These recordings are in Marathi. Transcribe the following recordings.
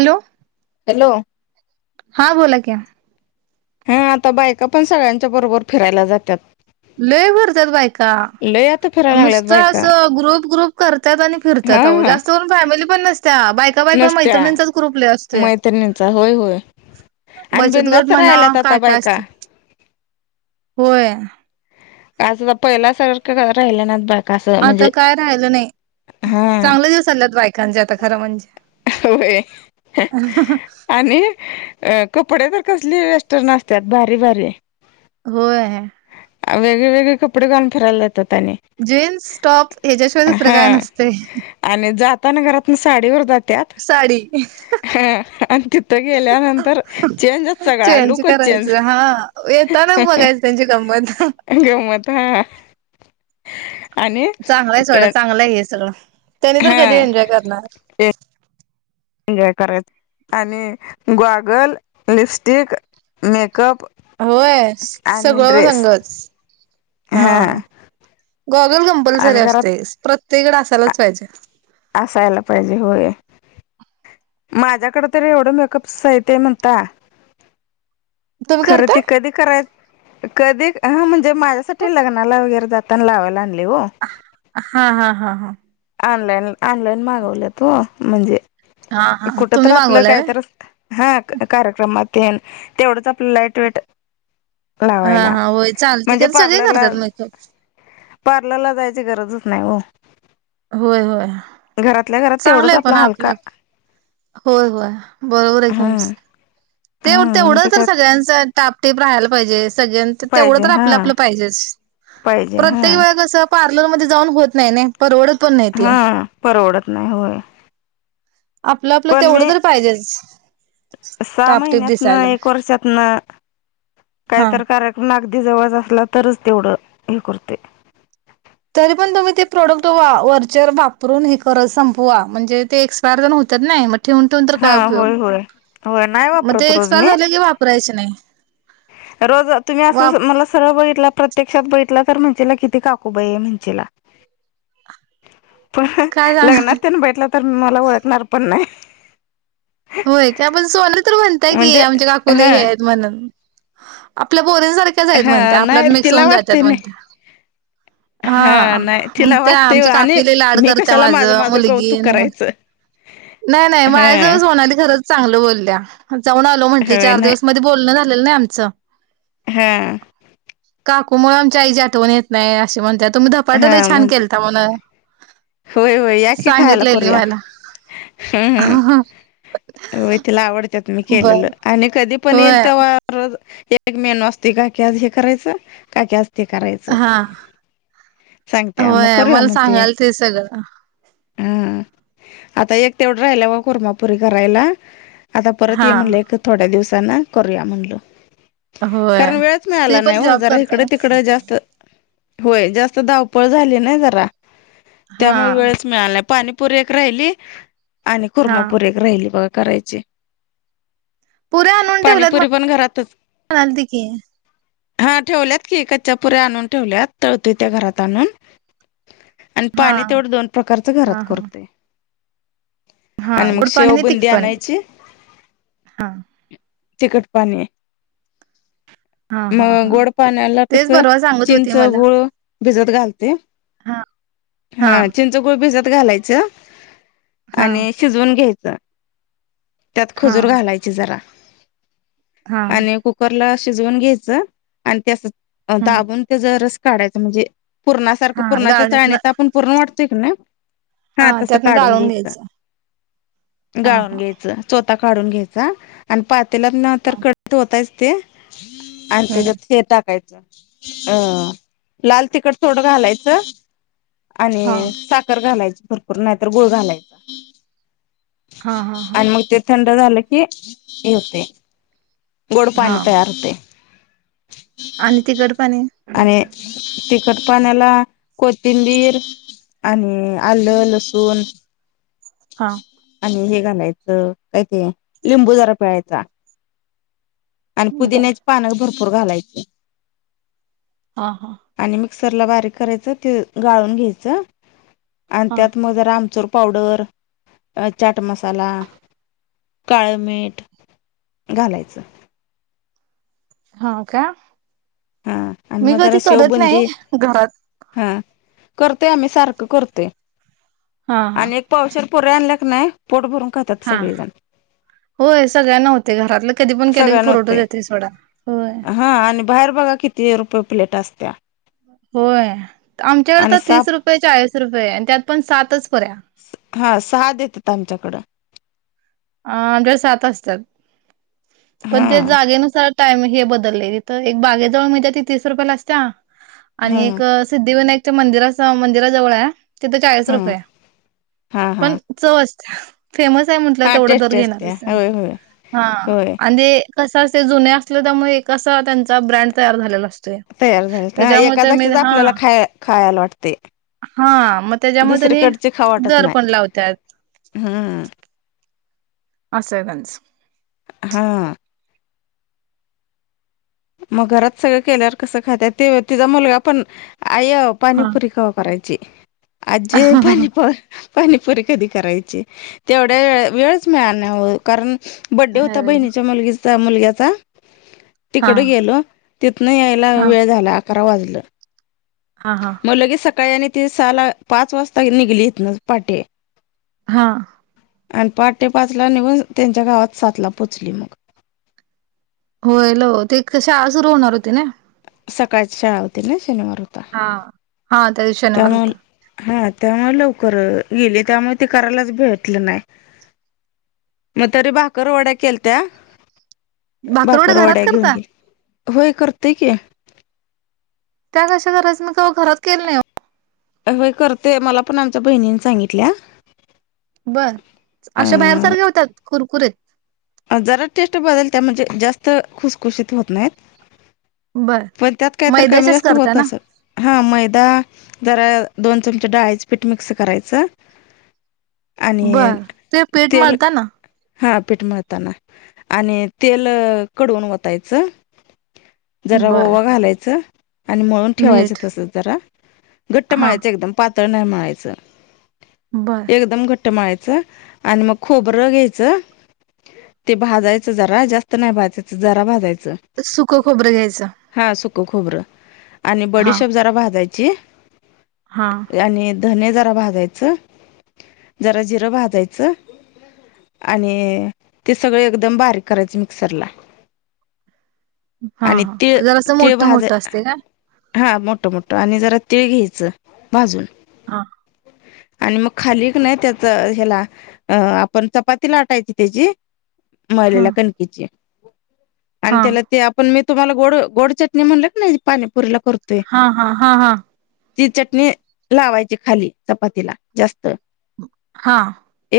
हॅलो हॅलो हां बोला की हां आता बायका पण सगळ्यांच्या बरोबर फिरायला जात्यात. लय भरतात बायका, लय आता फिरायला लागल्यात नुसतं बायका असं ग्रुप- ग्रुप करत्यात आणि फिरत्यात अहो, हा जास्त करून फॅमिली पण नसत त्या बायका- बायका नसत्या मैत्रिंचाच ग्रुप लय असतोय. मैत्रिणींचा होय होय आणि बचतगट बिंदास्त म्हणा राहिल्यात आता काय काय बायका असत होय. काजंवा पहिलया सारखं राहिले ना बात आता काय राहिलं नाही हा चांगले दिवस चालल्यात बायकांचे आता खरं म्हणजे. होय आणि अ कपडे तर कसली वेस्टर्न असत्यात भारी भारी. होय. वेगळेवेगळे कपडे घालून फिरायलात त तेनी जीन्स टॉप ह्याच्याशिवाय दुसरं हा काय नसतंय आणि जातना घरात नुस साडीवर जात त्यात साडी हा तिथ गेल्यानंतर चेंजच सगळा चेंज लुकच ह करायचं हा येताना बघायचं त्यांची गंमत गंमत हा. आणि चांगल आहे, सोडा चांगल आहे हे सगळं, त्यानी तर हा कधी एन्जॉय करणार. एन्जॉय करायच, आणि गॉगल, लिपस्टिक, मेक- होय, सगळं ड्रेस संगच हा हं.. गॉगल कंपल्सरी आणि घरात असतोयच, प्रत्येककाडे असायलाच पाहिजे. असायला पाहिजे होय. माझ्याकडे तरी एवढं मेकअप साहित्ये म्हणता. तुम्ही खरं ते करताय? कधी कराय-, कधी हं म्हणजे माझ्यासाठी लग्नाला वगैरे जात तण लावाय आणलय. हां -हां -हां- हां ऑनलाईन.. ऑनलाईन मागवलंत हो, म्हणजे हा हा कुठं तर तुम्ही आपलं मागवलाय व्हय? कायतर हा कार्यक्रमात तेन, तेवढंच आपलं लाईट वेट हा लावायला, हा होय चालते म्हणजे की सगळे पार्लरला करतात मेकअप पार्लरला जायची गरजच नाही हो. होय -होय, घरातल्या घरात तेवढंच चांगलय पण आपला हलका आपलं- होय- होय बरोबर आहे तुमचं, हम्म ते हम्म म्हणजे तेवढंतर काय सगळ्यांच टापटीप राहायला पाहिजेस. सगळ्या -तेवढं पाहिजे तर हा आपलं-आपलं पाहिजेस, पाहिजे हा प्रत्येकवेळा कसं पार्थ- लोग मध्ये जाऊन होत नाही नय परवरत हां परवडत नाही होय. आपलं-आपलं पण तेवढं मी तर पाहिजेच, सहा टापटीप महिन्यात नं, दिसायला एक वर्षात नं, हा. काहीतर कार्यक्रम अगदी जवळ असला, तरच तेवढं हे करतोय. तरी पण तुम्ही ते प्रॉडक्ट वा- वरचेवर वापरून हे करत संपवा. म्हणजे ते एक्सपायर न- तर नाहीये म ठेवून- ठेवून तर हा काय उपयोग, होय होय होय नाही मग वापरत ते रोज एक्सपायर मी झाले की वापरायचे नाही. रोज- तुम्ही वाप अससं- मला सरळ बघि प्रत्यक्षात बघितला तर म्हणशीला, किती काकूबाई आहे म्हणचीला पण काय सांग लग्नात त्यांन बघितलं, तर मला ओळखणार पण नाही. [inaudible] होय त्या पण सोनलं तर म्हणतयं. की म्हणजे आमच्या काकूलय हा हे आहेत- म्हणून आपल पोरीनं सारख्याच हायत हा म्हणत्या, नाही आपल्यात मिक्स तिला होऊन वाटते जात्यात नाही म्हणत्या. [unintelligible] हा नाही तिला म्हणत्या वाटते आमची आणि काकीले लाड मी करत्या कशाला माझं माझं मुलगी कौतुक नाही करायचं. नाही नाही हा माझजवळ सोनाली खरंच चांगलं बोलल्या जाऊन आलो म्हंटली होय चार नाही दिवस मध्ये बोलण झा लेल नाही आमचं. हा. काकू मुळ आमच्या आईच्या आठवण येत नाही असे म्हणत तुम्ही धपाटलई हा छान म्हणते केलता म्हण होय होय या की खायला सांगितलेली करूया. मला [unintelligible] हो तिला आवडत त मी बर केलेलं आणि कधी पण येईल होय तवा एक मेनू असते काकी आज हे करायचं काकी आज ते करायचं हा सांगत्या मग करूया मग ते हा. हा आता एक तेवढं राहिला ग कुरमापुरी करायला आता परत हा ये म्हणलं एक थोड्या दिवस त्यां नाही कोरया म्हणल. होय कारण वेळच ती मिळाला नाही पण हो जॉब जरा करत्या इकडे ना तिकडे जास्त होय जास्त धावपळ झाली नाही जरा हा त्यामुळे वेळच मिळाला नाही पाणी पुरेक राहिली आणि हा खुर्मापुरेक राहिली बघ करायची. पुऱ्या आणून ठेवल्यात पाणीपुरी पण घरातच. म्हणालती की हा ठेवल्यात की कच्च्यापुऱ्या आणून ठेवल्यात तळतोय त्या घरात आणून. आणि हा पाणी तेवढं दोन प्रकारच हा घरात हा करतोय. हा आणि मग गोड पाणी शेव आणि बुंदी तिखट पाणी आणयची, हा तिखट पाणी हा हा मग हा गोड पाण्याला कस तेच परवा सांगत होती चिंच, मला गुळ भिजत घालते. हा. हा चिंचगुळ भिजत घालायच हा आणि शिजवून घ्यायचं. त्यात हा खजूर घालायची जरा. हा आणि कुकर ला शिजवून घ्यायच आणि हा दाबून त्याचा रस काढायच म्हणजे पूर्णासारखं हा पूर्णाच्या गाळणीतन चाळनीत आपण वाटते का नाही हा तस काढून घ्यायचं, हा गाळून हा घ्यायचं. चोता काढून घ्यायचा आणि पातेल्यात ना कडक ओतायचं ते. आणि हम्म. त्याच्यात हे टाकायच. अ लाल तिखट थोडं घालायचं. हा आणि साखर घालायच भरपूर नाहीतर गुळ घालायचा. हा हा हा. घट्ट झालं की गोड हा पाणी तयाार होतय. आणि ते तिखट पाणी आणि तिखट पाण्याला कोथिंबीर आणि आलं, लसुन हा आणि हे घालायचं काय ते लिंबू जरा पिळायचा. आणि बर पुदिन्याची पान भरपूर घालायची. हा हा आणि मिक्सरला बारीक करायचं ते गाळून घ्यायचं. आणि हा त्यात म आमचूर पावडर, चाट मसाला, काळ मीठ घालायचं. हा का. हा आणि मी मग जरा कधी करत नाही शेवबुंदी घरात करते आम्ही सारखं करतोय हा हा आणि एक पावशेर पुऱ्या आणल्या की नाही पोट भरून खातात हा सगळेजण. होय सगळ्यांना होते घरातलं कधी पण केले की सगळ्यांना पुरवठा होतंय येतोय सोडा होय. हा आणि बाहेर बघा किती रुपये प्लेट असत्या? होय आमच्याकड आणि तर साप तीस रुपये चाळीस रुपये आहे. त्यात पण सातच पर्या हा सहा देतात आमच्याकडं. अ आमच्या सात असतात, पण त्या हां जागेनुसार टाइम हे बदललेली तर एक बागेजवळ मिळत्या ती तीस रुपयाला असत्या. आणि हां एक सिद्धिविनायकच्या मंदिरा मंदिराजवळ आहे तिथ चाळीस हां रुपये हां पण हां चव फेमस आहे. हां तेवढा दर टेस्टी असत्या घेणारच त्यांनी. होय होय हा होय आणि कस ते जुने असतील त्यामुळे एक असा त्यांचा ब्रँड तयार झालेला असतो. तयार झालेला ना एका जागीचेच आपल्याला खा खायला वाटते. हा मग त्याच्यामध्ये त्यांनी दुसरीकडची खाऊ वाटत दर पण नाही लावत्यात. हम्म. असं आहे त्यांचं. हा मग घरात सगळं केल्यावर कसं खात्यात ते तिचा मुलगा पण आय हा. पाणीपुरी कवा करायची. आजे पाणीपु पाणीपुरी कधी करायची. तेवढ्या वेळच मिळाला नाही ओ कारण बड्डे होता ह्यावेळेला बहिणीच्या मुलगीचा मुलग्याचा हा तिकडं गेलो तिथनं यायला हा वेळ झाला अकरा वाजलं. हा हा मग लगे सकाळी आणि ती सहाला पाच वाजता निघली इथूनच पहाटे. हा आणि पाठ तेे पाचला निघून त्यांच्या गावात सातला पोचली मग होय ल ते शाळा सुरू होणार होती ना सकाळ शळा होवती ना शनिवार होता हा हा तरी शनिवार त्यामुळे होता हा त्यामुळे लवकर गेले त्यामुळे ते करायलाच भेटलं नाही मग तरी बाकरर वड्या केलत्या भाकरवड्या घरात भाकरवाड्या घेऊन करता? गे होय करतेय की त्या कशा कराच मी का घरात केलं नाही य करतेय मला पण आमच्या बहिणीने सांगितल्या बर अशा बाहेर सारख्या अ होतात कुरकुरीत जरा टेस्ट बदल त्या म्हणजे जास्त खुसखुशीत होत नाहीत बर. पण त्यात काहीत कमी मैद्याच्याच जास्त करता होत ना अस हा मैदा जरा दोन चमचे डाळच पीठ मिक्स करायचं आणि बर ते पीठ तेल मळता ना हा पीठ मिळताना आणि तेल कडवून वतायचं जरा बर ओवा घालायचं आणि मळून ठेवायचं मीठ तस जरा घट्ट हा माळायचं एकदम पातळ नाही म्हळायचं बर एकदम घट्ट कट्टमाळाचं आणि मग खोबरं घ्यायचं ते भाजायचं जरा जास्त नाही भाजायचं जरा भाजायचं सुख खोबरं घ्यायचं खोबर आणि हा बडीशप जरा भाजायची हा आणि धने जरा भाजायचं जरा जिरं भाजायचं आणि ते सगळं एकदम बारीक करायचं मिक्सरला हा आणि हा तीळ जरा असं तीळ मोठं भाज मोठं असते का हा मोठं मोठं आणि जरा तीळ घ्यायचं भाजून हा आणि मग खाली क नाही त्याच ह्याला अ आपण चपाती लाटायची त्याची हा मलेला कणकीीची आणि हा त्याला ते आपण मी तुम्हाला गोड गोड चटणी म्हणले क ना पाणीपुरीला करतोय हा हा हा हा ती चटणी लावायची खाली चपातीला जास्त हा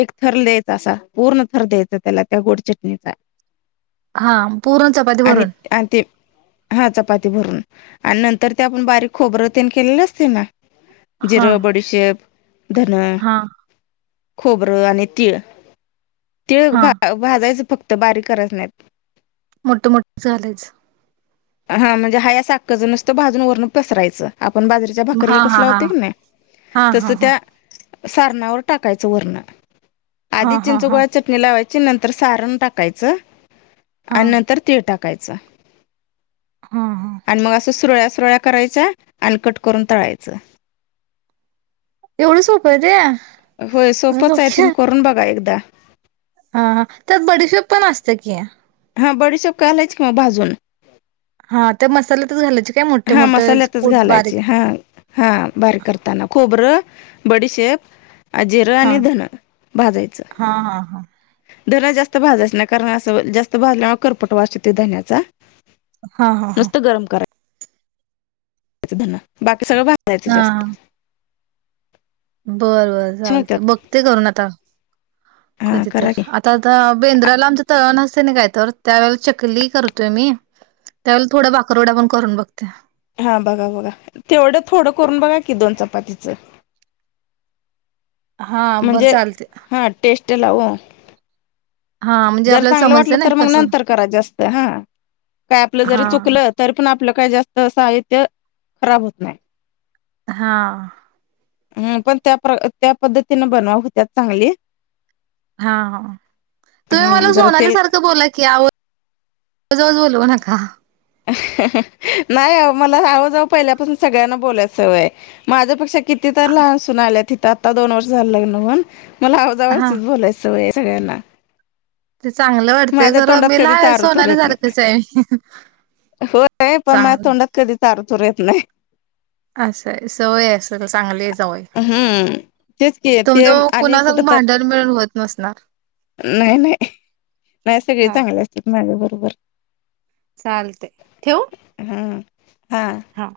एक थर द्यायचा असा पूर्ण थर द्यायचा त्याला त्या गोड चटणीचा हा पूर्ण चपाती आणि भरून ते हा चपाती भरून आणि नंतर ते आपण बारीक खोबर तेन केलेले असते ना हा जिराे बडीसेेप धनं हा खोबरं आणि तिळ तिळ हा भाजायचं फक्त तर बारीकच नाहीत मोठ मोठे झाचालेज हा म्हणजे हा या साखज नसतं भाजून रण पसरायचं आपण बाजारीेच्या भाकरीला हा हा कसला हा होता की नाही हा तस हा हा त्या सारणावर टाकायच आधी हा हा हा हा चिंचगोळा चटणी लावायची नंतर सारण टाकायचं हा आणि नंतर तीळ टाकायच हा आणि मग असं सुरळ सोळ करायच्या अलकट करून तळायचं एवढं सोपं आहे ते होय सोपंच आहे तुम्ही हा करून बघा एकदा हा त्यात बडीफेप पण असते की हा बडी सोब कालेच की म बाजून हा त्या मसाल्यातच घालायचे काय मोठे हा मोठे मसाल्यातच कुट घालायचे बारीक हा हा बारी कर ताना खोबरं बडीशेप, जिरं हा आणि धन भाजायचं. हा हा हा धन जास्त भाजायचा नाही, कारण असं जास्त भाजल्यामुळे करपट वास येतोय धण्याचा हा. हा. हा. च धन बाकी सगळं भाजायचं जास्त बरं बरं छान चालते. होतात बघते करून आता हा कधी तर. करा की आता, आता बेंद्राला आमच तळण असं नाही काय तर, त्यावेळेला चकली करतोय मी. त्यावेळेला थोडा बाकरवडा पण करून बघते हा बघा, बघा. तेवढं थोडं करून बघा की दोन चपातीचं हा. बरं चालते. ला हो. हा म्हणजे जर आपल्याला चांगलं वाटलं समजतं ना तर मग कसं नंतर करा जास्त. हा. काय आपलं जरी हा चुकलं, तरी पण आपलं काही जास्त साहित्य खराब होत नाही. हा. हम् पण त्या त्या पद्धतीने बनवा हुत्यात चांगली हा. हा. तुम्ही मला हम्म जरा सोनाली तेल सारखं बोला की आ लो नका नाही. मला आव मला आओ जाओ पहिल्यापासून सगळ्यांना बोलायचंय सवय आहे. माझ्यापेक्षा किती तर लहानासून आल्या तिथं आता, दोन वर्ष झालं लग्न हून. मला अव जाव हा बोलायचं सवय आहे. सगळ्यांना ते चांगलं वाटतेंय, माझ्या खरं तोंडात मी ला कधीच आरूतूर सोनाला येत नाही सारखिच आहे मी होय. पण माझ्या चांगलं तोंडात कधी तारतुरू येत नाही. असं आहे. सवय असल चांगली जाऊय. हम्म तेच की तुमच ते ओ आणि कुठ कुणासंग तर भांड डन मिळून होत नसणार नाही. नाही. नाही. सगळे चाल चांगले असत्यात माझ्या बरोबर चालते ठेऊ? हां हा.